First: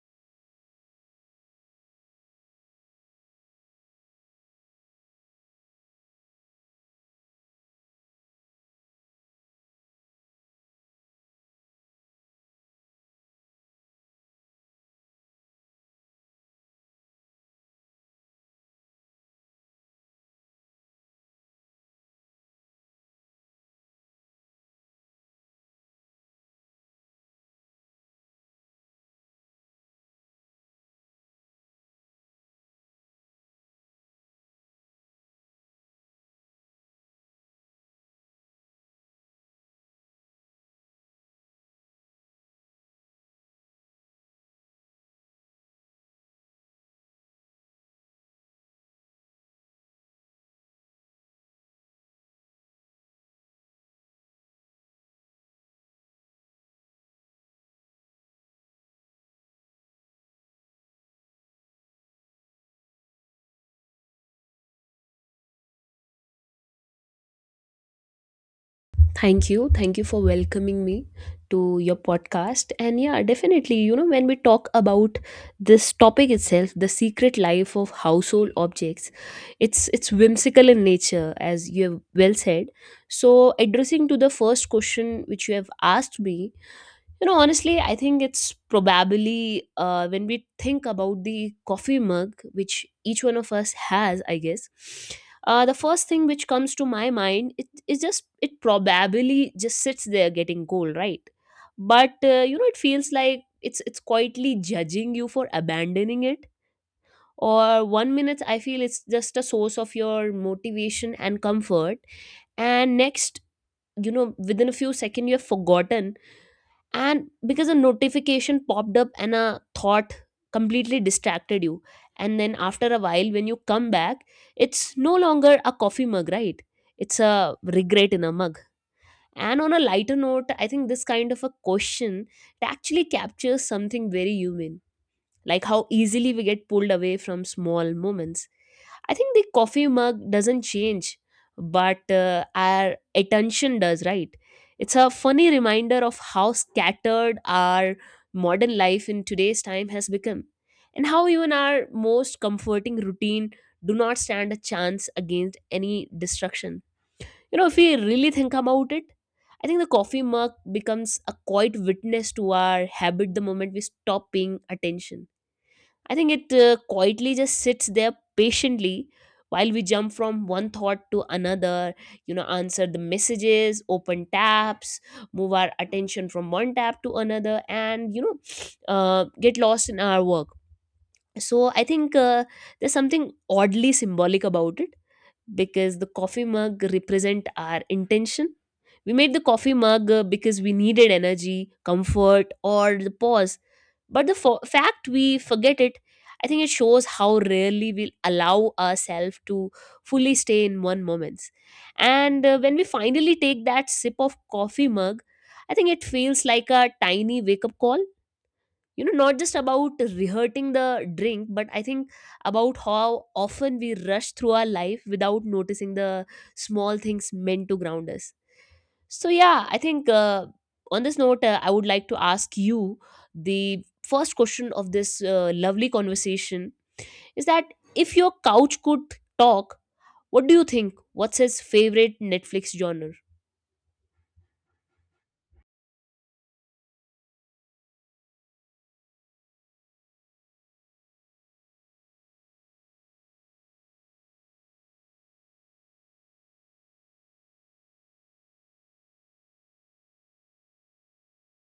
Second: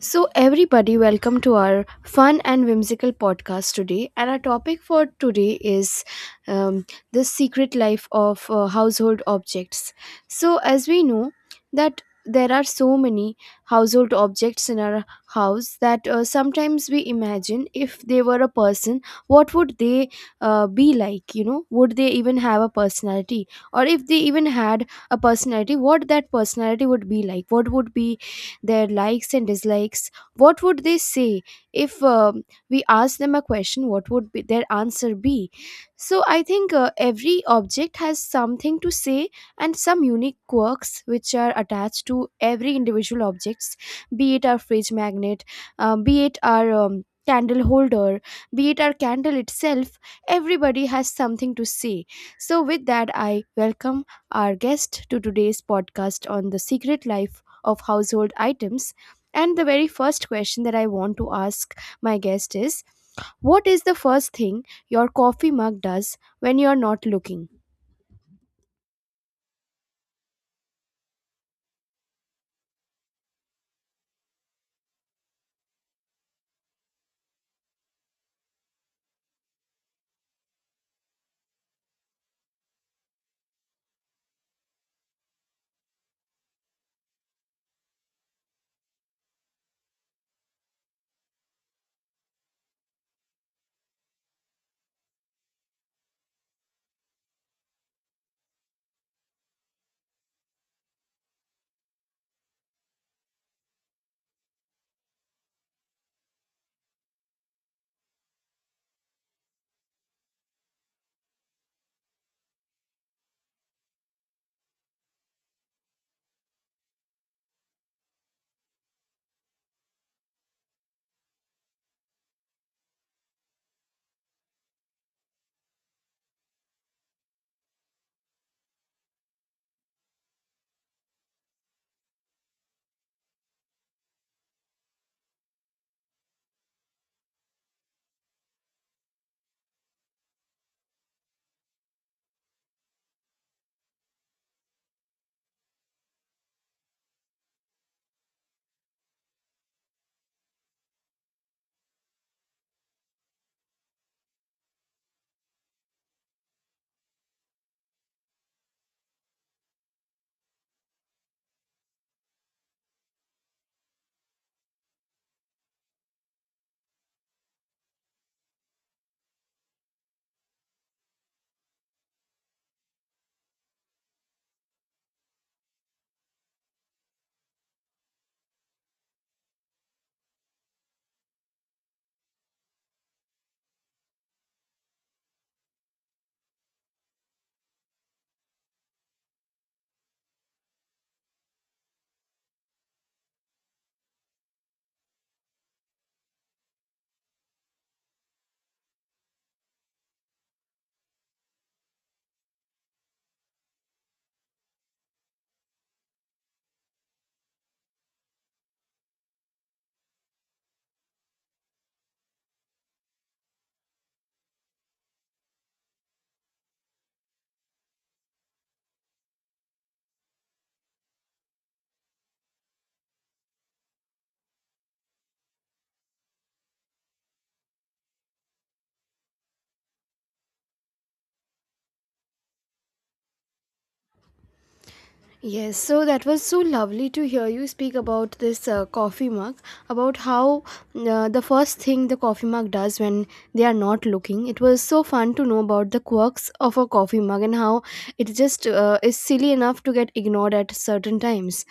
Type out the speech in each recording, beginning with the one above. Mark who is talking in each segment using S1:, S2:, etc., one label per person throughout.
S1: So, everybody, welcome to our fun and whimsical podcast today. And our topic for today is um, the secret life of household objects. So, as we know, that there are so many household objects in our house that sometimes we imagine if they were a person, what would they be like? You know, would they even have a personality? Or if they even had a personality, what that personality would be like? What would be their likes and dislikes, what would they say if we asked them a question, what would be their answer be? So I think every object has something to say, and some unique quirks which are attached to every individual objects, be it our fridge magnet, be it our candle holder, be it our candle itself, everybody has something to say. So with that I welcome our guest to today's podcast on the secret life of household items. And the very first question that I want to ask my guest is, what is the first thing your coffee mug does when you're not looking?
S2: Thank you. Thank you for welcoming me to your podcast. And yeah, definitely, when we talk about this topic itself, the secret life of household objects, it's whimsical in nature, as you have well said. So addressing to the first question which you have asked me, honestly, I think it's probably when we think about the coffee mug, which each one of us has, I guess. The first thing which comes to my mind, it is just it probably just sits there getting cold, right? But it feels like it's quietly judging you for abandoning it. Or one minute, I feel it's just a source of your motivation and comfort, and next, within a few seconds, you have forgotten, and because a notification popped up and a thought completely distracted you. And then after a while, when you come back, it's no longer a coffee mug, right? It's a regret in a mug. And on a lighter note, I think this kind of a question, it actually captures something very human, like how easily we get pulled away from small moments. I think the coffee mug doesn't change, but our attention does, right? It's a funny reminder of how scattered our modern life in today's time has become, and how even our most comforting routine do not stand a chance against any destruction. You know, if we really think about it, I think the coffee mug becomes a quiet witness to our habit the moment we stop paying attention. I think it quietly just sits there patiently, while we jump from one thought to another, you know, answer the messages, open tabs, move our attention from one tab to another, and, get lost in our work. So I think there's something oddly symbolic about it, because the coffee mug represent our intention. We made the coffee mug because we needed energy, comfort, or the pause, but the fact we forget it, I think it shows how rarely we allow ourselves to fully stay in one moment. And when we finally take that sip of coffee mug, I think it feels like a tiny wake up call. You know, not just about rehearsing the drink, but I think about how often we rush through our life without noticing the small things meant to ground us. So yeah, I think on this note, I would like to ask you the first question of this lovely conversation, is that if your couch could talk, what do you think? What's his favorite Netflix genre?
S1: Yes, so that was so lovely to hear you speak about this coffee mug, about how the first thing the coffee mug does when they are not looking. It was so fun to know about the quirks of a coffee mug and how it just is silly enough to get ignored at certain times.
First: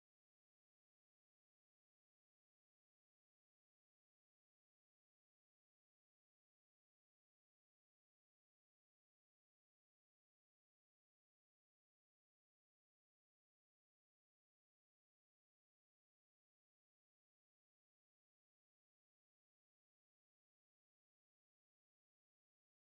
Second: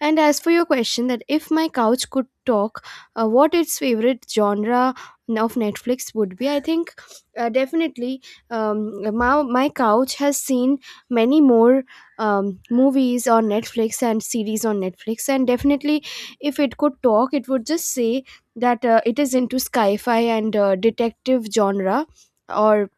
S1: And as for your question, that if my couch could talk, what its favorite genre of Netflix would be, I think definitely my couch has seen many more movies on Netflix and series on Netflix. And definitely, if it could talk, it would just say that it is into sci fi and detective genre, or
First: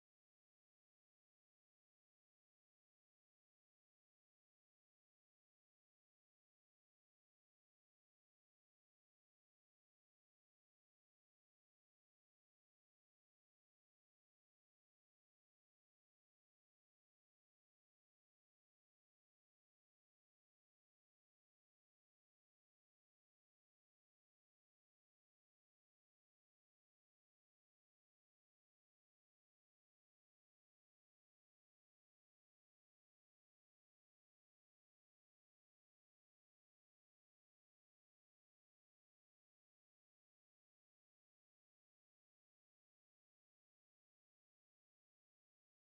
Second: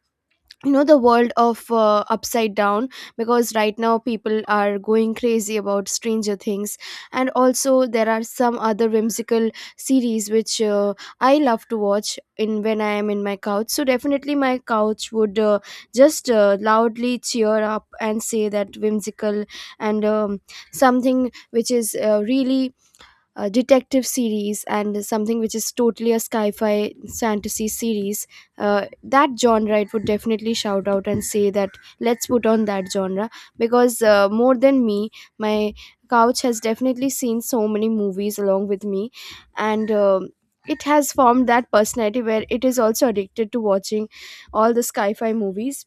S1: you know, the world of upside down, because right now people are going crazy about Stranger Things. And also there are some other whimsical series which I love to watch in when I am in my couch. So definitely my couch would just loudly cheer up and say that whimsical, and something which is really detective series, and something which is totally a sci-fi fantasy series, that genre, it would definitely shout out and say that let's put on that genre, because more than me, my couch has definitely seen so many movies along with me. And it has formed that personality where it is also addicted to watching all the sci-fi movies,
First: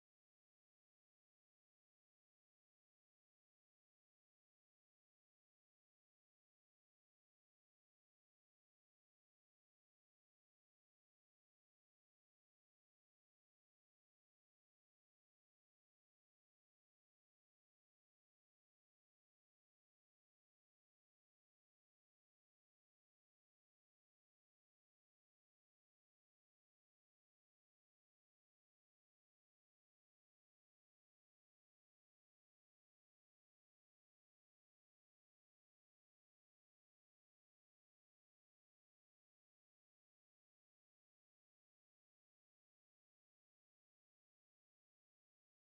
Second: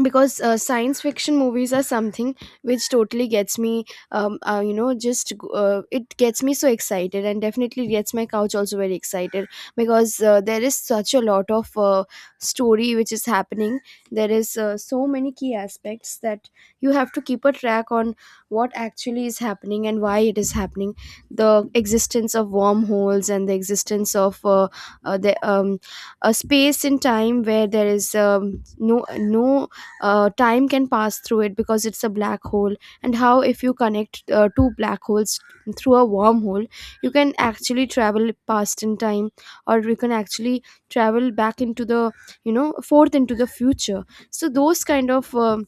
S1: because science fiction movies are something which totally gets me. You know, just it gets me so excited, and definitely gets my couch also very excited, because there is such a lot of story which is happening. There is so many key aspects that you have to keep a track on, what actually is happening and why it is happening, the existence of wormholes and the existence of the a space in time where there is no no time can pass through it because it's a black hole. And how, if you connect two black holes through a wormhole, you can actually travel past in time, or you can actually travel back into the, you know, forth into the future. So those kind of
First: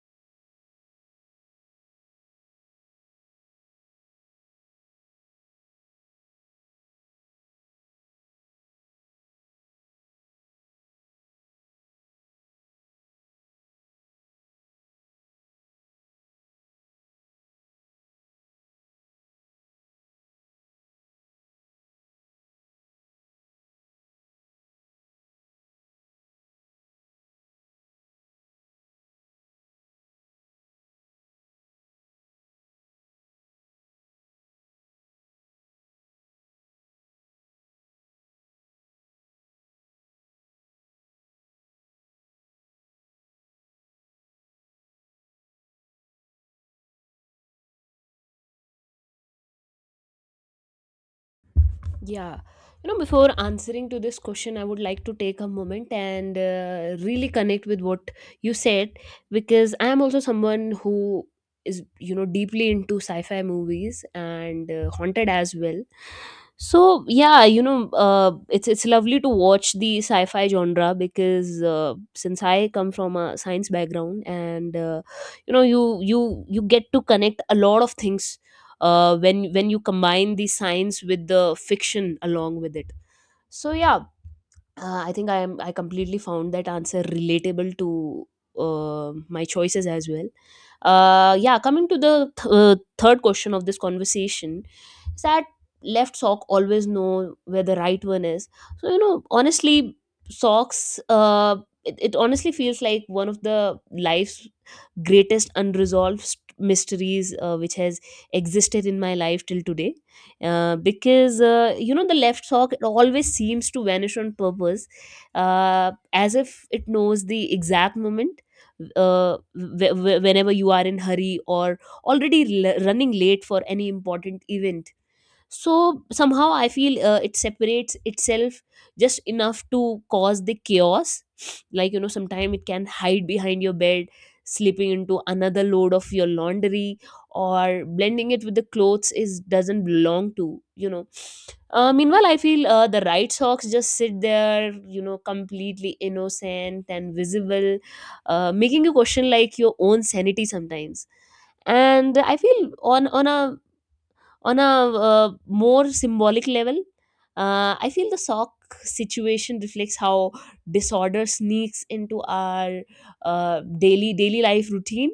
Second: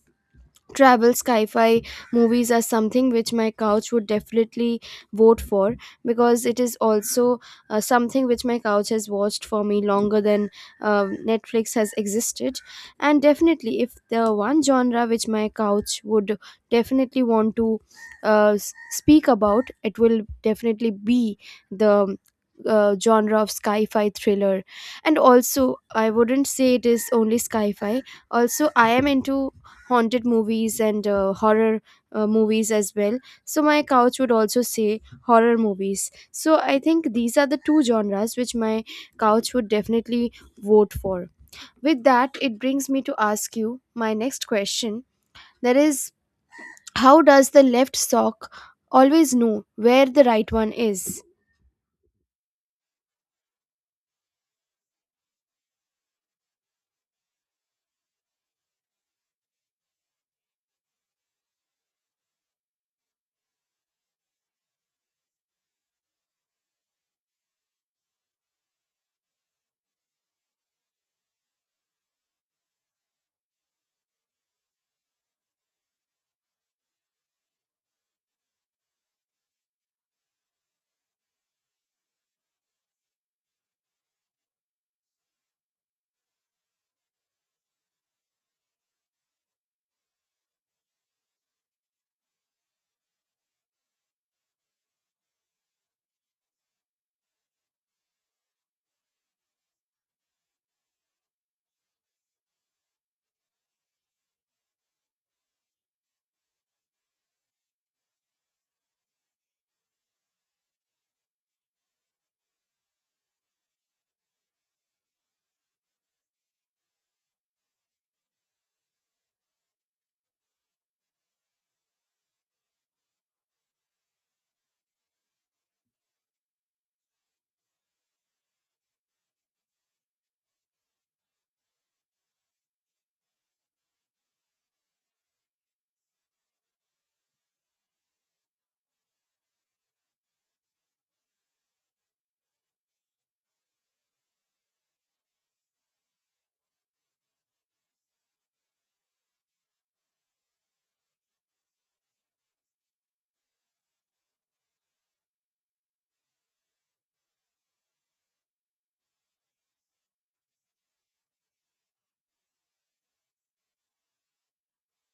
S1: travel sci-fi movies are something which my couch would definitely vote for, because it is also something which my couch has watched for me longer than Netflix has existed. And definitely, if the one genre which my couch would definitely want to uh, s- speak about, it will definitely be the genre of sci-fi thriller. And also, I wouldn't say it is only sci-fi, also I am into haunted movies and horror movies as well. So my couch would also say horror movies. So I think these are the two genres which my couch would definitely vote for. With that, it brings me to ask you my next question, that is, how does the left sock always know where the right one is?
S2: Yeah. You know, before answering to this question, I would like to take a moment and really connect with what you said, because I am also someone who is, deeply into sci fi movies and haunted as well. So, yeah, it's lovely to watch the sci fi genre, because since I come from a science background, and, you get to connect a lot of things when you combine the science with the fiction along with it. So yeah, I think I completely found that answer relatable to my choices as well. Yeah, coming to the third question of this conversation, is that left sock always know where the right one is. So honestly, socks. It honestly feels like one of the life's greatest unresolved mysteries, which has existed in my life till today, because you know, the left sock, it always seems to vanish on purpose, as if it knows the exact moment, whenever you are in hurry or already running late for any important event. So somehow I feel it separates itself just enough to cause the chaos. Like, you know, sometimes it can hide behind your bed, slipping into another load of your laundry, or blending it with the clothes is doesn't belong to, meanwhile I feel the right socks just sit there, you know, completely innocent and visible, making you question like your own sanity sometimes. And I feel on a more symbolic level, I feel the sock situation reflects how disorder sneaks into our daily life routine.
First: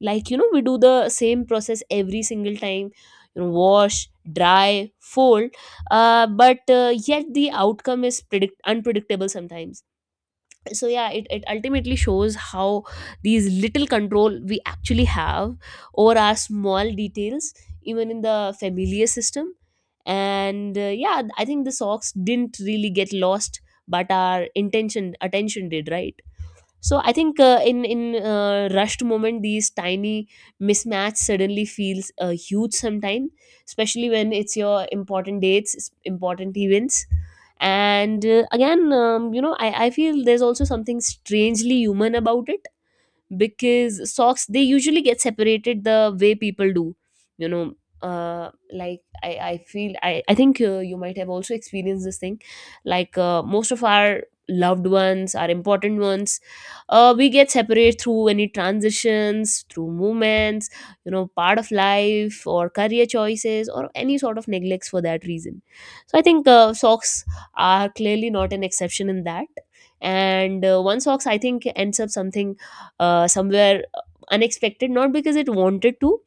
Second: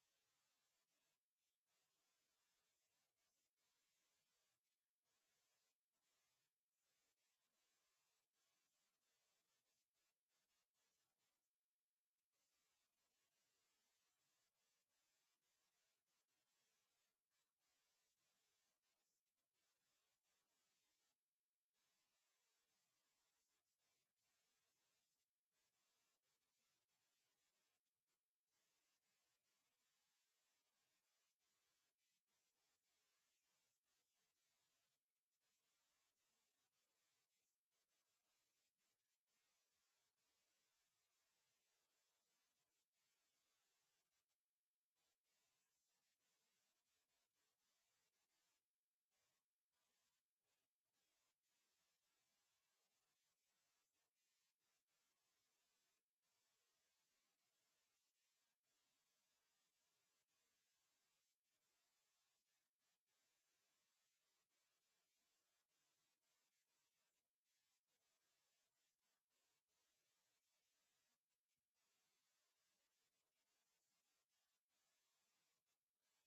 S2: Like, you know, we do the same process every single time. You know, wash, dry, fold, but yet the outcome is unpredictable sometimes. So yeah, it ultimately shows how these little control we actually have over our small details, even in the familiar system. And yeah, I think the socks didn't really get lost, but our intention attention did, right? So I think in rushed moment, these tiny mismatch suddenly feels huge sometime, especially when it's your important dates, important events. And again, you know, I feel there's also something strangely human about it, because socks, they usually get separated the way people do, you know. Like I feel I think, you might have also experienced this thing, like most of our loved ones, our important ones, we get separated through any transitions, through movements, you know, part of life or career choices or any sort of neglects for that reason. So I think socks are clearly not an exception in that. And one socks, I think, ends up something somewhere unexpected, not because it wanted to,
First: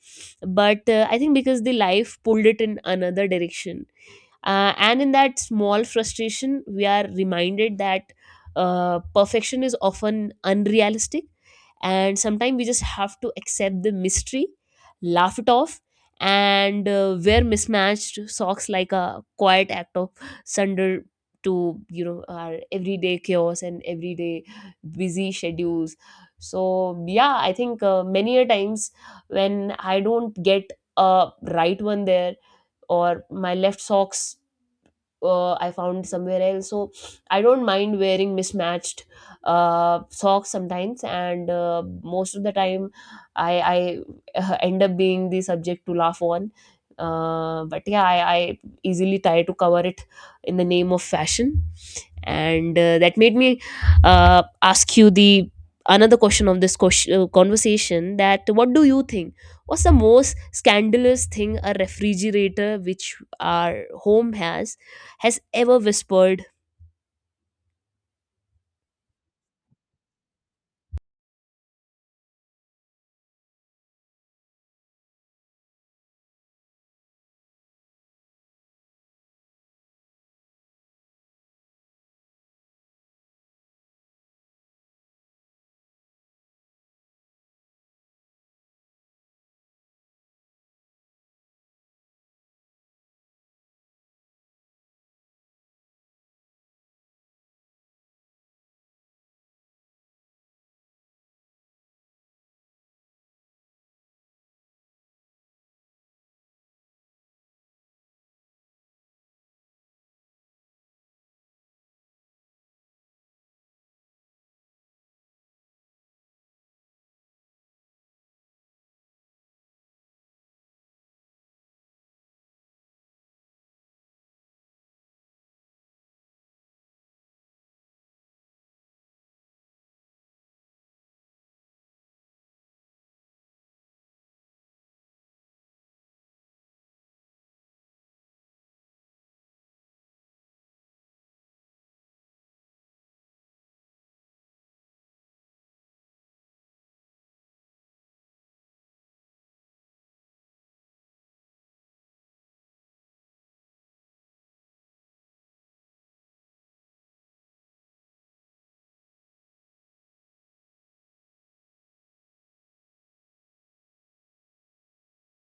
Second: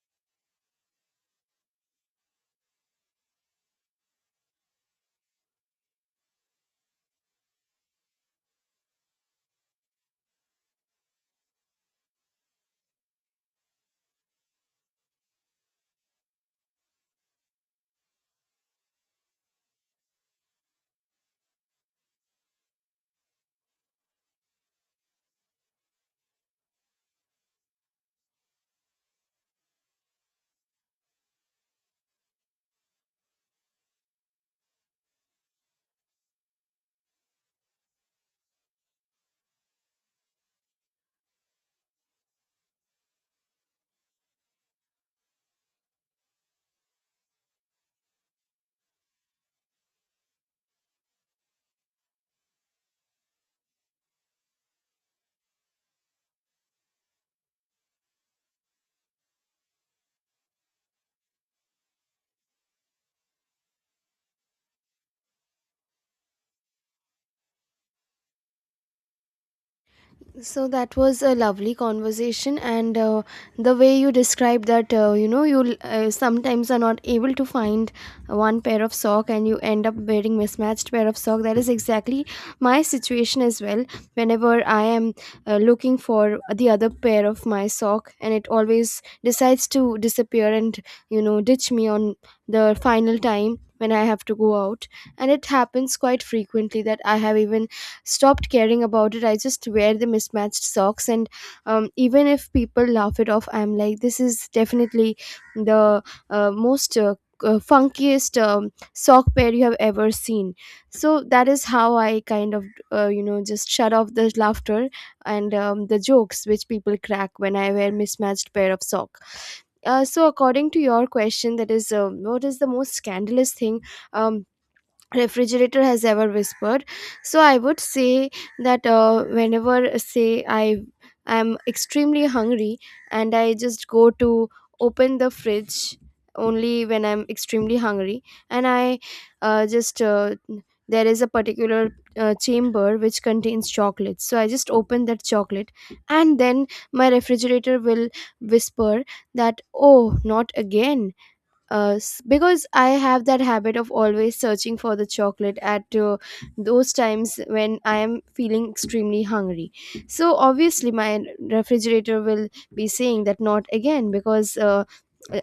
S2: but I think because the life pulled it in another direction. And in that small frustration we are reminded that perfection is often unrealistic, and sometimes we just have to accept the mystery, laugh it off, and wear mismatched socks like a quiet act of surrender to, you know, our everyday chaos and everyday busy schedules. So yeah, I think many a times when I don't get a right one there, or my left socks, I found somewhere else. So I don't mind wearing mismatched socks sometimes, and most of the time, I I end up being the subject to laugh on. But yeah, I easily try to cover it in the name of fashion. And that made me ask you the another question of this conversation, that what do you think, what's the most scandalous thing a refrigerator which our home has ever whispered?
S1: So that was a lovely conversation, and the way you described that, you know, you sometimes are not able to find one pair of sock, and you end up wearing mismatched pair of sock. That is exactly my situation as well. Whenever I am looking for the other pair of my sock, and it always decides to disappear and, you know, ditch me on the final time when I have to go out. And it happens quite frequently that I have even stopped caring about it. I just wear the mismatched socks. And even if people laugh it off, I'm like, this is definitely the most funkiest sock pair you have ever seen. So that is how I kind of you know, just shut off the laughter and the jokes which people crack when I wear mismatched pair of sock. So according to your question, that is, what is the most scandalous thing um, refrigerator has ever whispered. So I would say that whenever, say, I am extremely hungry and I just go to open the fridge, only when I'm extremely hungry. And I just there is a particular chamber which contains chocolate, so I just open that chocolate, and then my refrigerator will whisper that, oh, not again. Because I have that habit of always searching for the chocolate at those times when I am feeling extremely hungry. So obviously, my refrigerator will be saying that not again, because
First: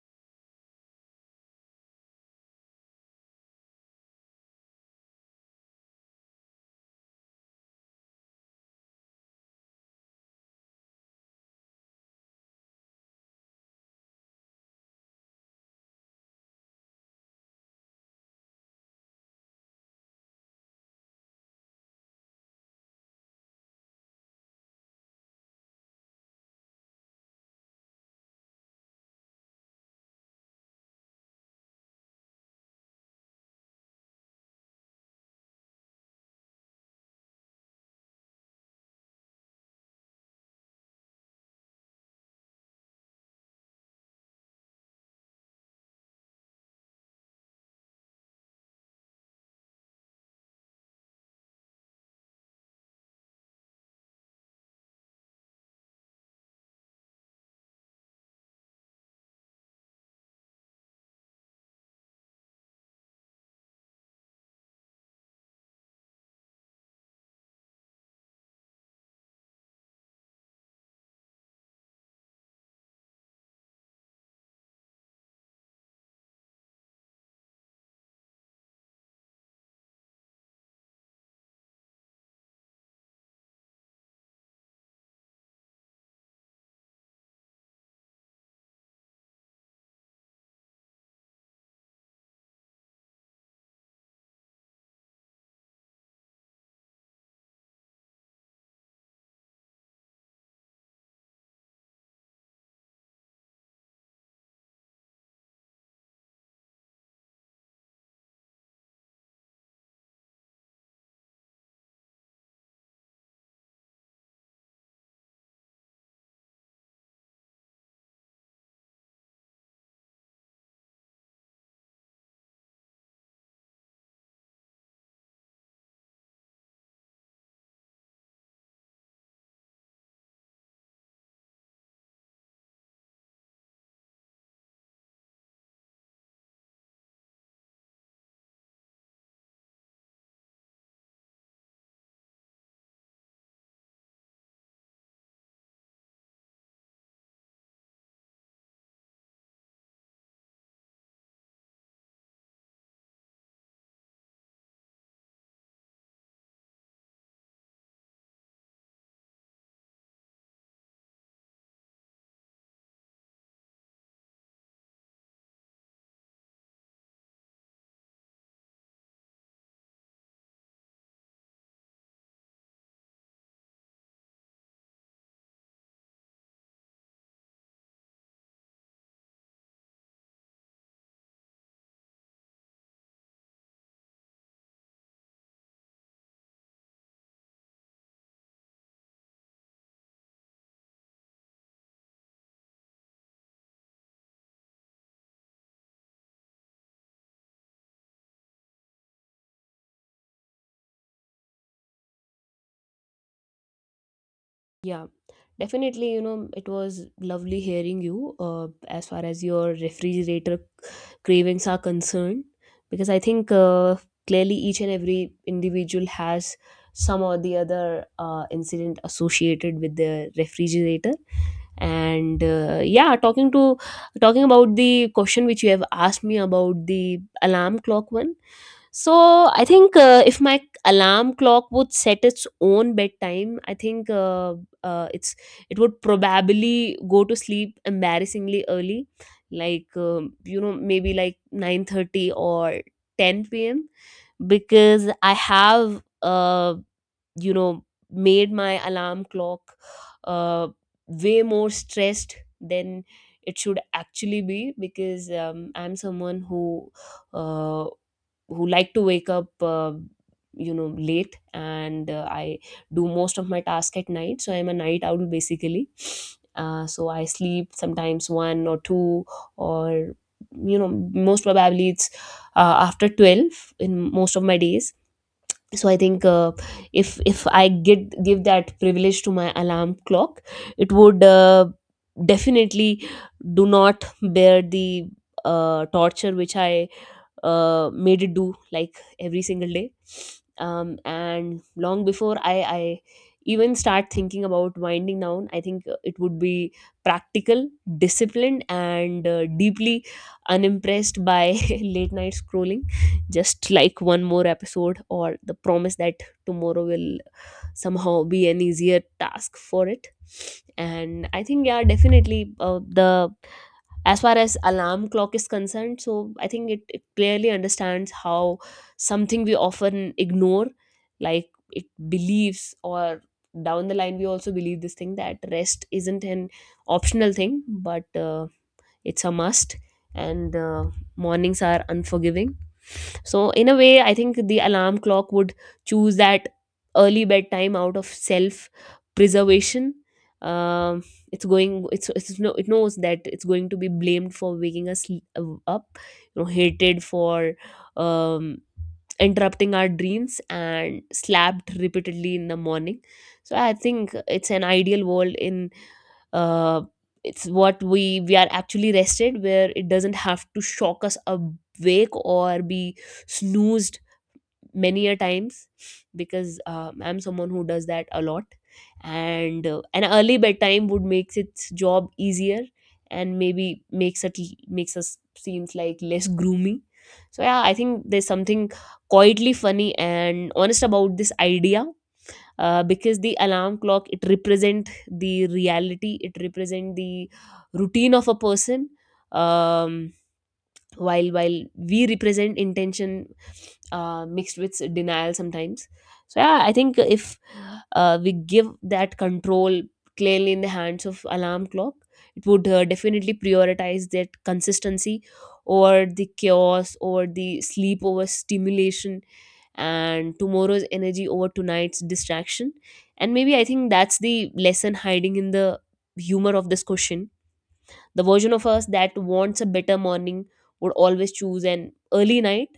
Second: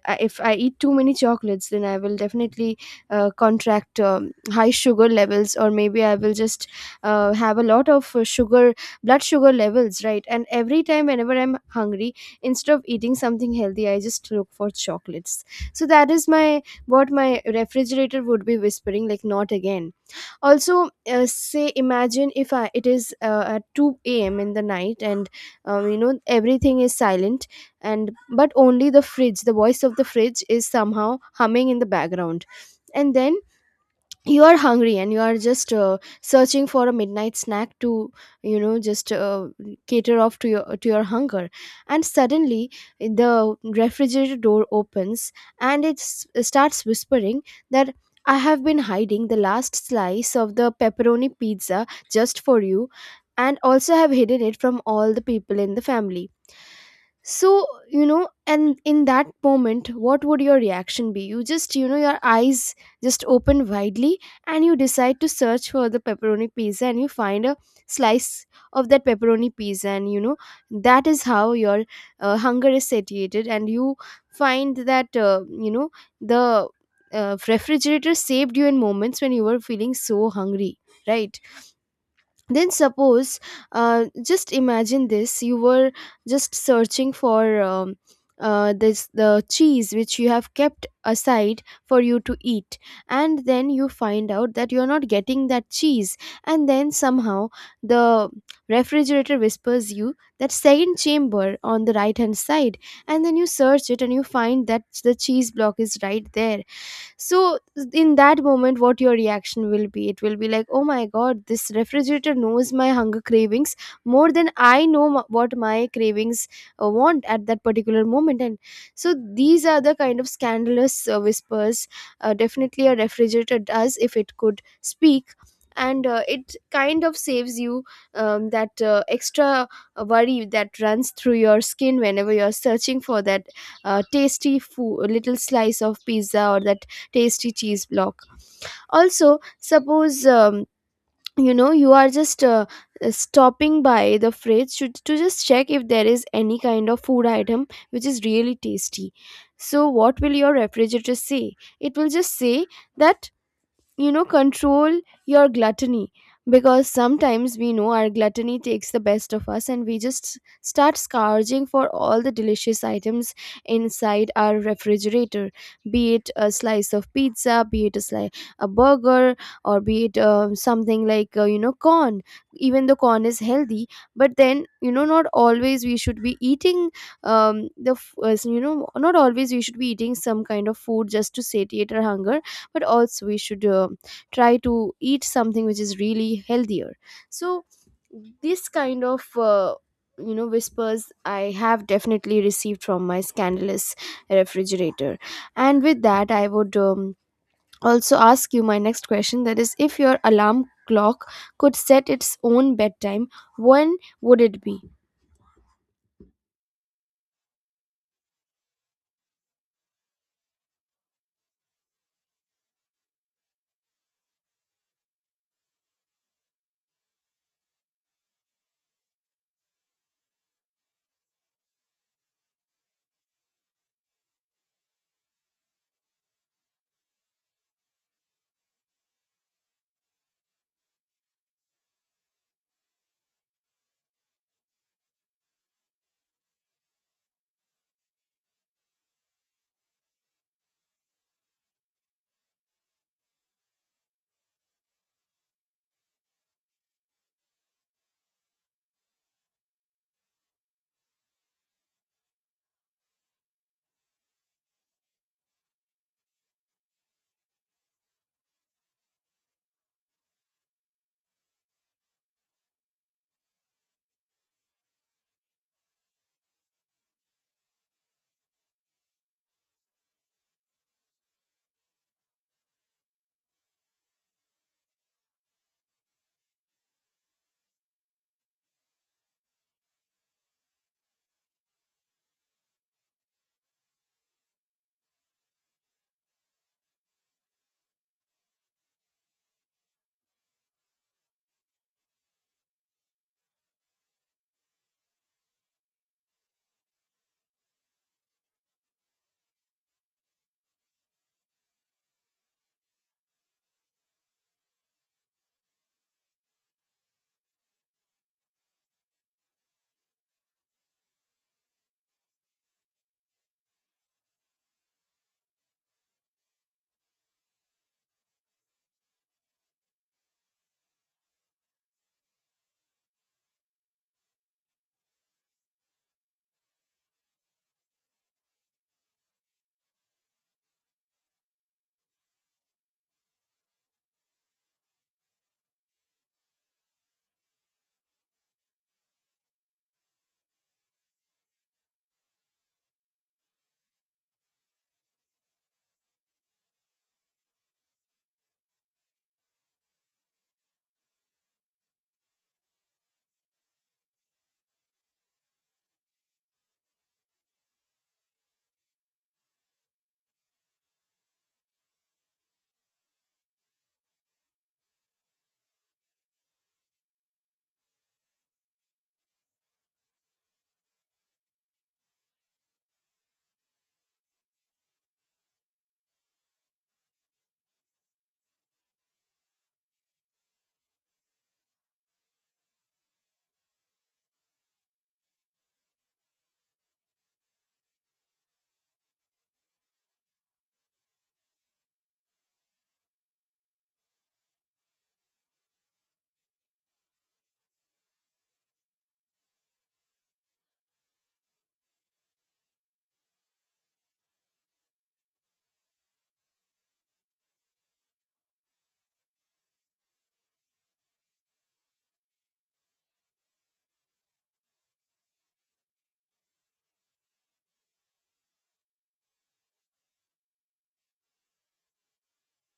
S1: I- if I eat too many chocolates, then I will definitely contract high sugar levels, or maybe I will just have a lot of sugar, blood sugar levels, right? And every time, whenever I'm hungry, instead of eating something healthy, I just look for chocolates. So that is my, what my refrigerator would be whispering, like not again. Also, say, imagine if I, it is at 2 a.m in the night, and you know, everything is silent, and but only the fridge, the voice of the fridge is somehow humming in the background. And then you are hungry, and you are just searching for a midnight snack to, you know, just cater off to your, to your hunger. And suddenly, the refrigerator door opens, and it starts whispering that, I have been hiding the last slice of the pepperoni pizza just for you, and also have hidden it from all the people in the family. So you know, and in that moment, what would your reaction be? You just, you know, your eyes just open widely, and you decide to search for the pepperoni pizza, and you find a slice of that pepperoni pizza. And you know, that is how your hunger is satiated, and you find that you know, the refrigerator saved you in moments when you were feeling so hungry, right? Then suppose, just imagine this, you were just searching for this, the cheese which you have kept aside for you to eat, and then you find out that you are not getting that cheese. And then somehow, the refrigerator whispers you that second chamber on the right hand side. And then you search it, and you find that the cheese block is right there. So in that moment, what your reaction will be, it will be like, oh my god, this refrigerator knows my hunger cravings more than I know, what my cravings want at that particular moment. And so these are the kind of scandalous whispers definitely a refrigerator does if it could speak. And it kind of saves you that extra worry that runs through your skin whenever you're searching for that tasty food, little slice of pizza, or that tasty cheese block. Also suppose, you know, you are just stopping by the fridge to just check if there is any kind of food item which is really tasty. So what will your refrigerator say? It will just say that, you know, control your gluttony, because sometimes we know our gluttony takes the best of us, and we just start scourging for all the delicious items inside our refrigerator, be it a slice of pizza, be it a slice, a burger, or be it something like you know, corn. Even the corn is healthy, but then you know, not always we should be eating you know, not always we should be eating some kind of food just to satiate our hunger, but also we should try to eat something which is really healthier. So this kind of you know, whispers I have definitely Received from my scandalous refrigerator. And with that I would also ask you my next question, that is, if your alarm clock could set its own bedtime, when would it be?
S2: Yeah, definitely. You know, it was lovely hearing you as far as your refrigerator cravings are concerned, because I think clearly each and every individual has some or the other incident associated with the refrigerator. And yeah, talking about the question which you have asked me about the alarm clock one. So I think if my alarm clock would set its own bedtime, I think uh, it's it would probably go to sleep embarrassingly early, like you know, maybe like 9:30 or 10 p.m, because I have, you know made my alarm clock uh, way more stressed than it should actually be, because I'm someone who uh, like to wake up, you know, late. And I do most of my task at night, so I'm a night owl basically. So I sleep sometimes one or two, or you know, most probably it's after 12 in most of my days. So I think if I get give that privilege to my alarm clock, it would definitely do not bear the torture which I made it do, like every single day. And long before I even start thinking about winding down, I think it would be practical, disciplined, and deeply unimpressed by late night scrolling, just like one more episode or the promise that tomorrow will somehow be an easier task for it. And I think, yeah, definitely the, as far as alarm clock is concerned, so I think it clearly understands how something we often ignore, like it believes, or down the line we also believe this thing that rest isn't an optional thing, but it's a must. And mornings are unforgiving. So in a way, I think the alarm clock would choose that early bedtime out of self preservation. um it's going it's no it knows that it's going to be blamed for waking us up, you know, hated for um interrupting our dreams and slapped repeatedly in the morning. So I think it's an ideal world, in uh, it's what we are actually rested, where it doesn't have to shock us awake or be snoozed many a times, because I'm someone who does that a lot. And an early bedtime would make its job easier and maybe makes us seems like less gloomy. So yeah, I think there's something quietly funny and honest about this idea, because the alarm clock, it represent the reality, it represent the routine of a person. um while we represent intention, mixed with denial sometimes. So yeah, I think if we give that control clearly in the hands of alarm clock, it would definitely prioritize that consistency over the chaos, over the sleep, over stimulation, and tomorrow's energy over tonight's distraction. And maybe I think that's the lesson hiding in the humor of this question. The version of us that wants a better morning would always choose an early night,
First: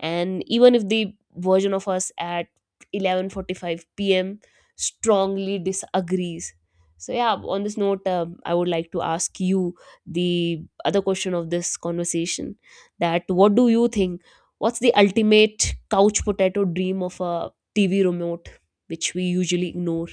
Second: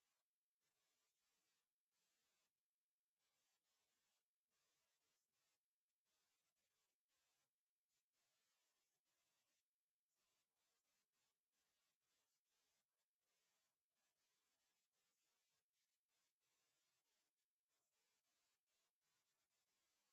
S2: and even if the version of us at 11:45 p.m. strongly disagrees. So yeah, on this note, I would like to ask you the other question of this conversation: that what do you think? What's the ultimate couch potato dream of a TV remote, which we usually ignore?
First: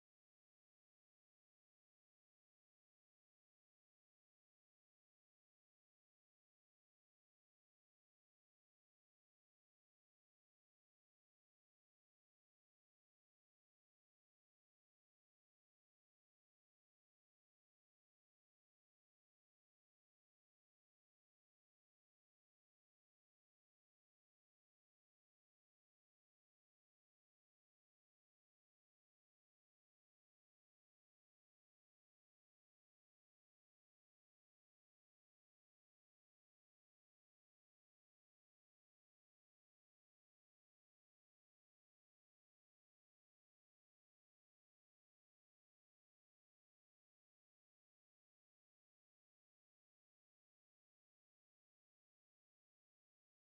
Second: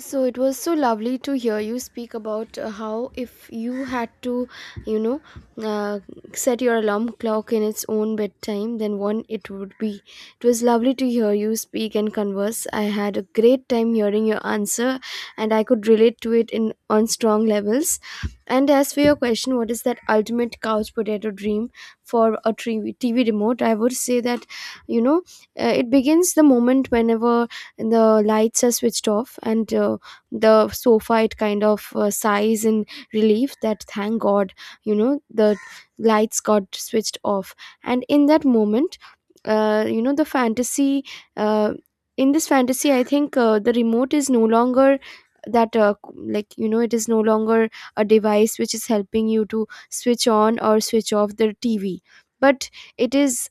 S1: So it was so lovely to hear you speak about how if you had to, you know, uh, set your alarm clock in its own bedtime, then one it would be. It was lovely to hear you speak and converse. I had a great time hearing your answer, and I could relate to it in on strong levels. And as for your question, what is that ultimate couch potato dream for a TV, remote? I would say that, you know, it begins the moment whenever and the lights are switched off, and the sofa, it kind of sighs in relief that thank god, you know, the lights got switched off. And in that moment, you know, the fantasy, uh, in this fantasy I think the remote is no longer that like, you know, it is no longer a device which is helping you to switch on or switch off the TV, but it is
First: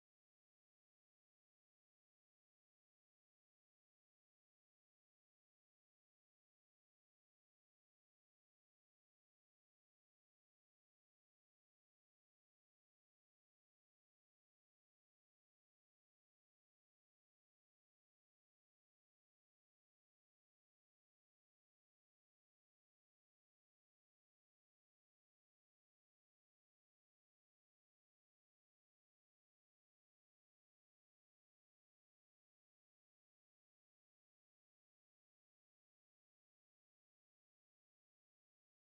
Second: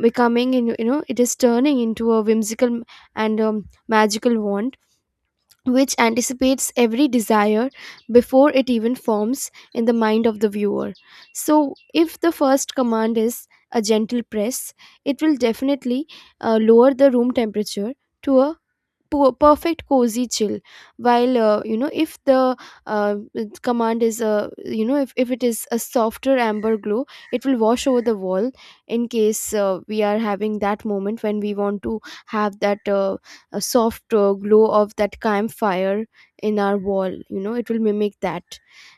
S1: becoming in, you know, it is turning into a whimsical and magical wand which anticipates every desire before it even forms in the mind of the viewer. So if the first command is a gentle press, it will definitely lower the room temperature to a perfect cozy chill, while you know, if the uh, command is a, you know, if it is a softer amber glow, it will wash over the wall in case we are having that moment when we want to have that a soft glow of that campfire in our wall, you know it will mimic that.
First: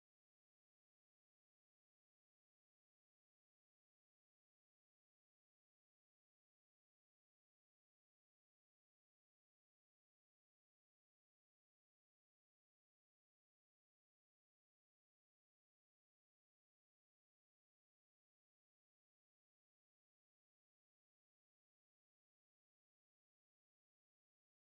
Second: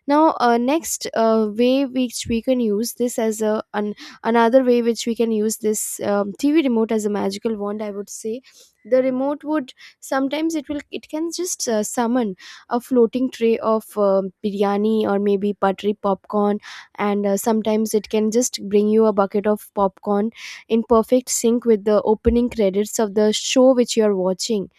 S1: Now next way which we can use this as another way which we can use this TV remote as a magical wand, I would say the remote would, sometimes it will, it can just summon a floating tray of biryani or maybe buttery popcorn, and sometimes it can just bring you a bucket of popcorn in perfect sync with the opening credits of the show which you are watching.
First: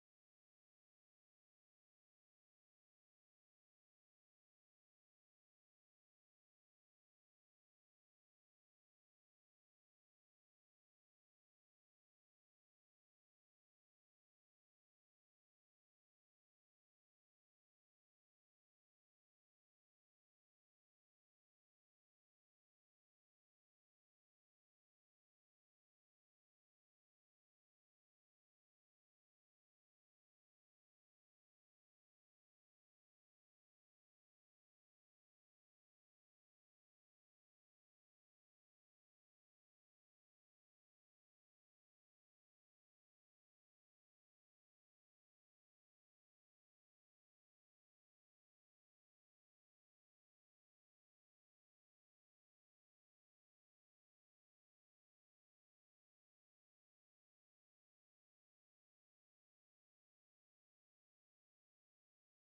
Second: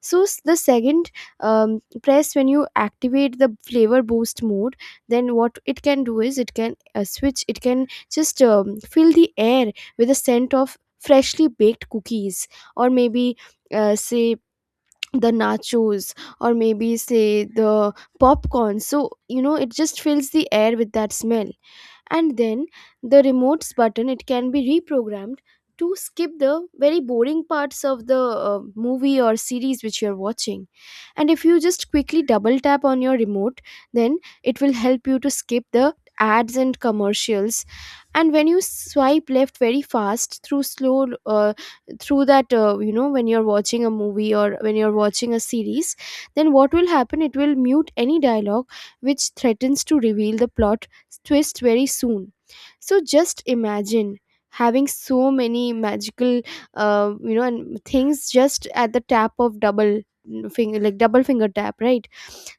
S1: So the second press, when you activate the flavor boost mode, then what it can do is it can just fill the air with the scent of freshly baked cookies, or maybe say the nachos, or maybe say the popcorn, so you know it just fills the air with that smell. And then the remotes button, it can be reprogrammed to skip the very boring parts of the movie or series which you're watching, and if you just quickly double tap on your remote, then it will help you to skip the ads and commercials. And when you swipe left very fast through slow through that you know, when you're watching a movie or when you're watching a series, then what will happen, it will mute any dialogue which threatens to reveal the plot twist very soon. So just imagine having so many magical, you know, and things just at the tap of double finger, like double finger tap, right?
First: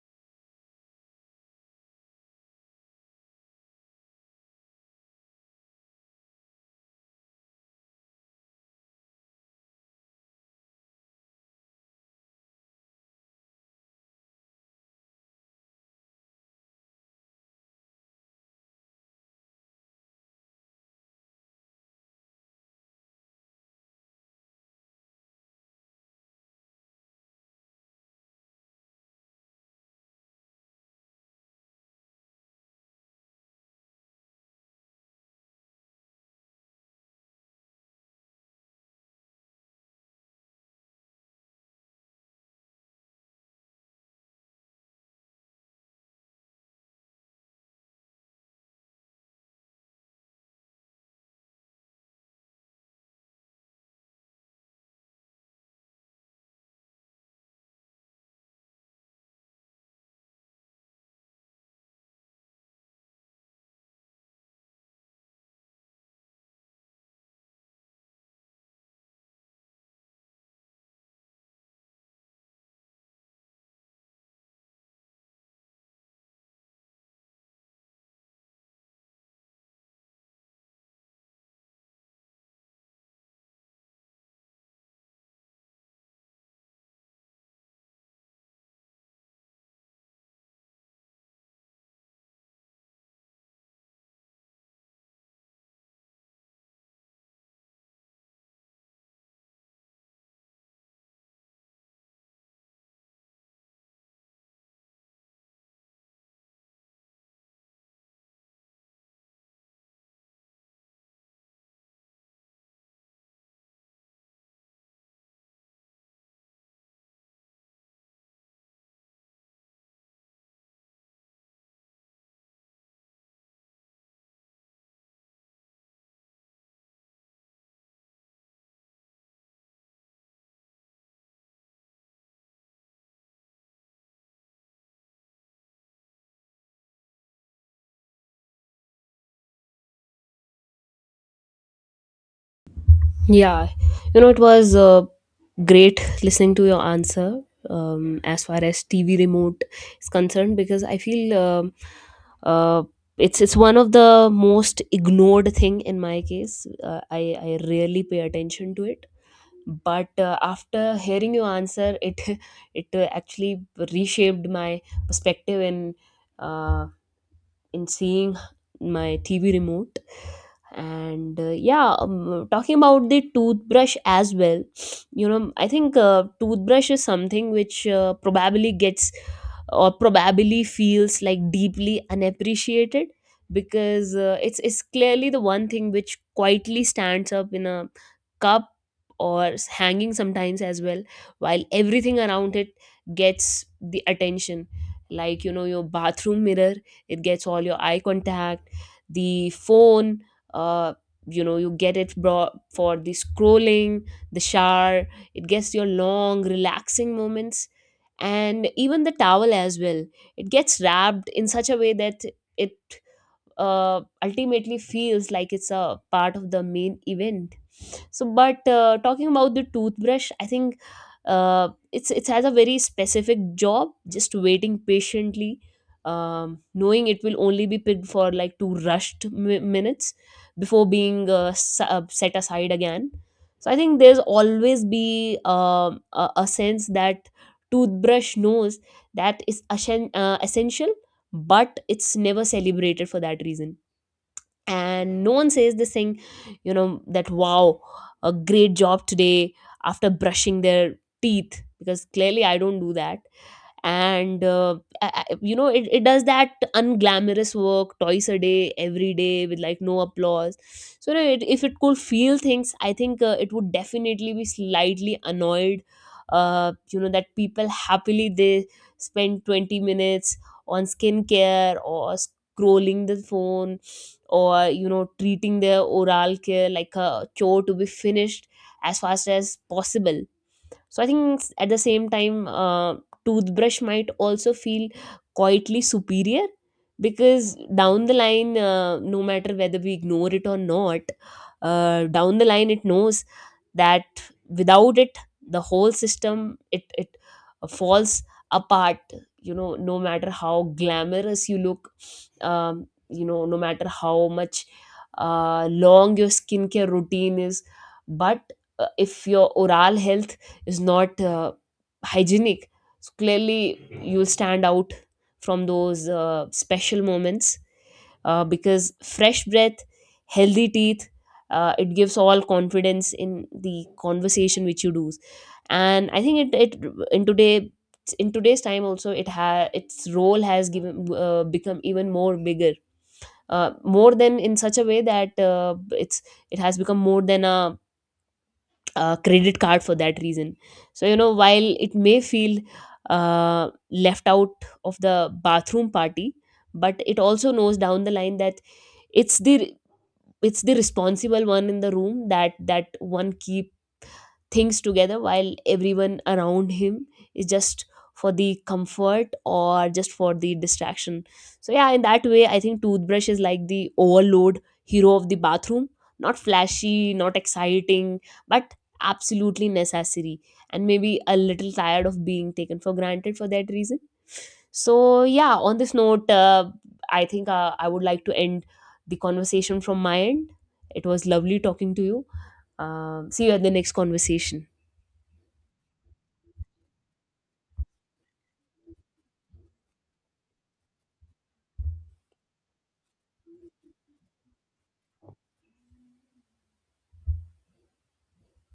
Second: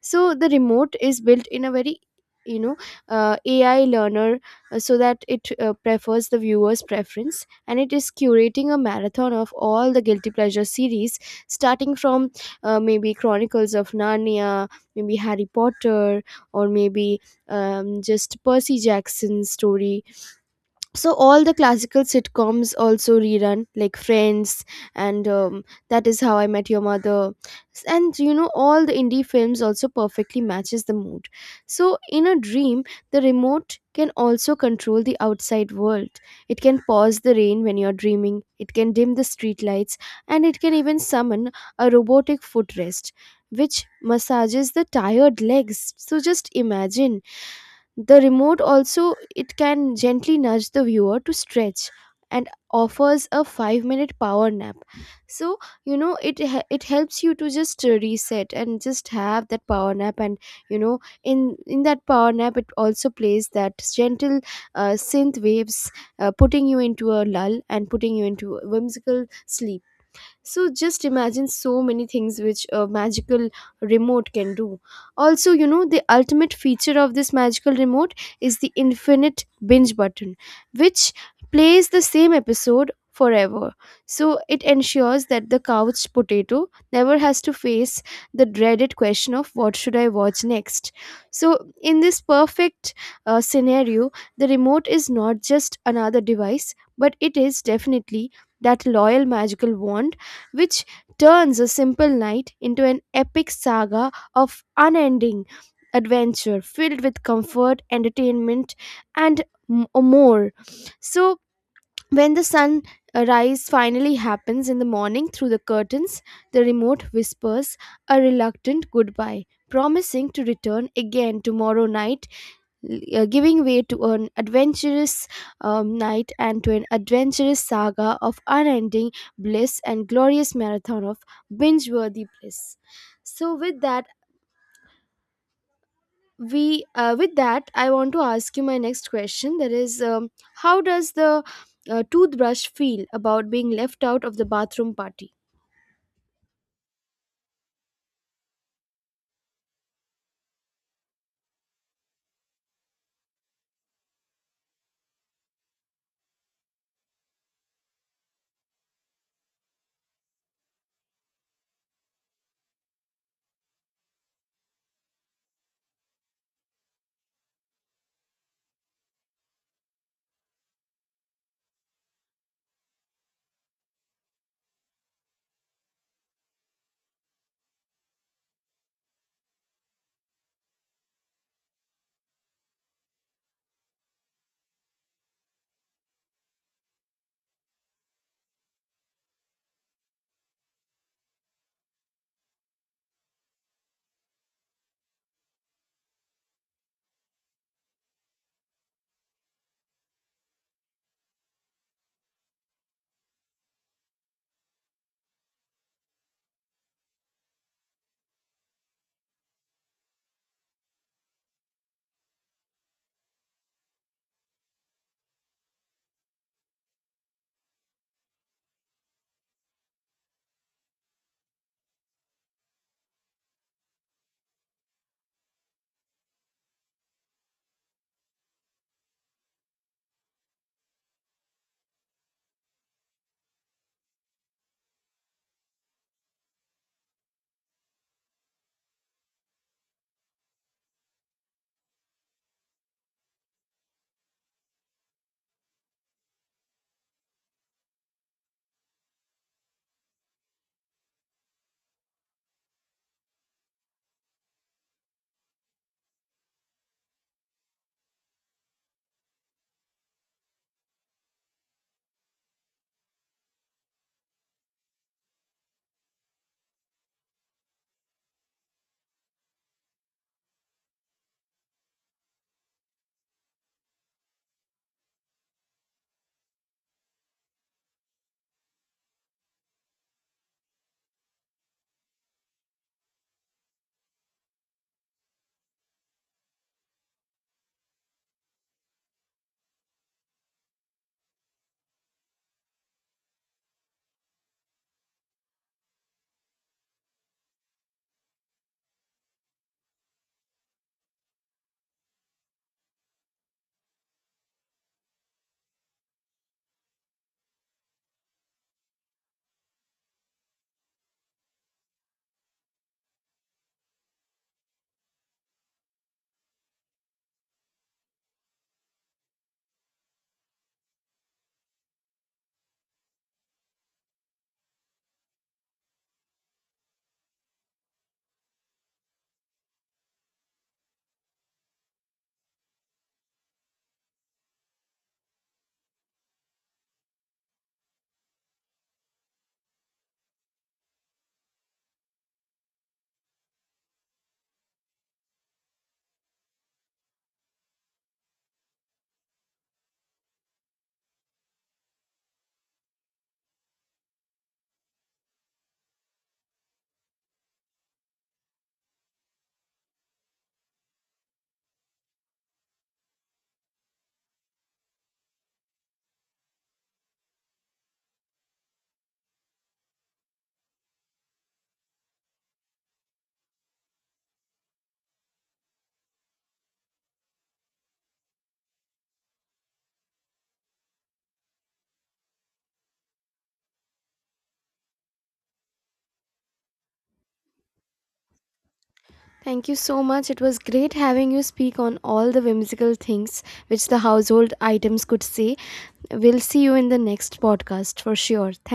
S1: So the remote is built in a very, you know, AI learner, so that it prefers the viewer's preference, and it is curating a marathon of all the guilty pleasure series, starting from maybe Chronicles of Narnia, maybe Harry Potter, or maybe just Percy Jackson's story. So all the classical sitcoms also rerun, like Friends, and That Is How I Met Your Mother, and you know all the indie films also perfectly matches the mood. So in a dream, the remote can also control the outside world. It can pause the rain when you're dreaming. It can dim the street lights, and it can even summon a robotic footrest, which massages the tired legs. So just imagine, the remote also, it can gently nudge the viewer to stretch and offers a 5-minute power nap. So, you know, it helps you to just reset and just have that power nap, and you know, in that power nap it also plays that gentle synth waves, putting you into a lull and putting you into whimsical sleep. So just imagine so many things which a magical remote can do. Also, you know, the ultimate feature of this magical remote is the infinite binge button, which plays the same episode forever. So it ensures that the couch potato never has to face the dreaded question of what should I watch next. So in this perfect scenario, the remote is not just another device, but it is definitely that loyal magical wand which turns a simple night into an epic saga of unending adventure filled with comfort, entertainment, and more. So, when the sun rise finally happens in the morning through the curtains, the remote whispers a reluctant goodbye, promising to return again tomorrow night, giving way to an adventurous night, and to an adventurous saga of unending bliss and glorious marathon of binge worthy bliss. So, with that, we with that I want to ask you my next question, that is, how does the toothbrush feel about
S2: Yeah,
S1: being left
S2: you
S1: out
S2: know,
S1: of
S2: it
S1: the
S2: was
S1: bathroom party?
S2: great listening to your answer as far as TV remote is concerned, because I feel uh, it's one of the most ignored thing in my case. I rarely pay attention to it, but after hearing your answer, it it actually reshaped my perspective and. Uh, in seeing my TV remote. And yeah, talking about the toothbrush as well, you know, I think toothbrush is something which probably gets or probably feels like deeply unappreciated, because it's clearly the one thing which quietly stands up in a cup, or hanging sometimes as well, while everything around it gets the attention. Like, you know, your bathroom mirror, it gets all your eye contact. The phone, uh, you know, you get it for the scrolling. The shower, it gets your long relaxing moments. And even the towel as well, it gets wrapped in such a way that it ultimately feels like it's a part of the main event. So, but talking about the toothbrush, I think it's it has a very specific job, just waiting patiently, knowing it will only be picked for like two rushed minutes before being set aside again. So I think there's always be a sense that toothbrush knows that it's essential, but it's never celebrated for that reason. And no one says this thing, you know, that wow, a great job today, after brushing their teeth, because clearly I don't do that. And you know, it does that unglamorous work twice a day every day with like no applause. So no, it, if it could feel things, I think it would definitely be slightly annoyed, you know, that people happily they spend 20 minutes on skincare or scrolling the phone, or you know, treating their oral care like a chore to be finished as fast as possible. So I think at the same time, toothbrush might also feel quietly superior, because down the line, no matter whether we ignore it or not, down the line it knows that without it the whole system, it falls apart. You know, no matter how glamorous you look, you know, no matter how much long your skincare routine is, but if your oral health is not hygienic, so clearly you'll stand out from those special moments, because fresh breath, healthy teeth, it gives all confidence in the conversation which you do. And I think it, it in today, in today's time also, it ha its role has given become even more bigger, more than in such a way that it's it has become more than a credit card for that reason. So, you know, while it may feel left out of the bathroom party, but it also knows down the line that it's the it's the responsible one in the room, that one keeps things together while everyone around him is just for the comfort or just for the distraction. So yeah, in that way, I think toothbrush is like the overload hero of the bathroom, not flashy, not exciting, but absolutely necessary, and maybe a little tired of being taken for granted for that reason. So yeah, on this note, I think I would like to end the conversation from my end. It was lovely talking to you. See you at the next conversation.
S1: Thank you so much. It was great having you speak on all the whimsical things which the household items could say. We'll see you in the next podcast for sure. Thank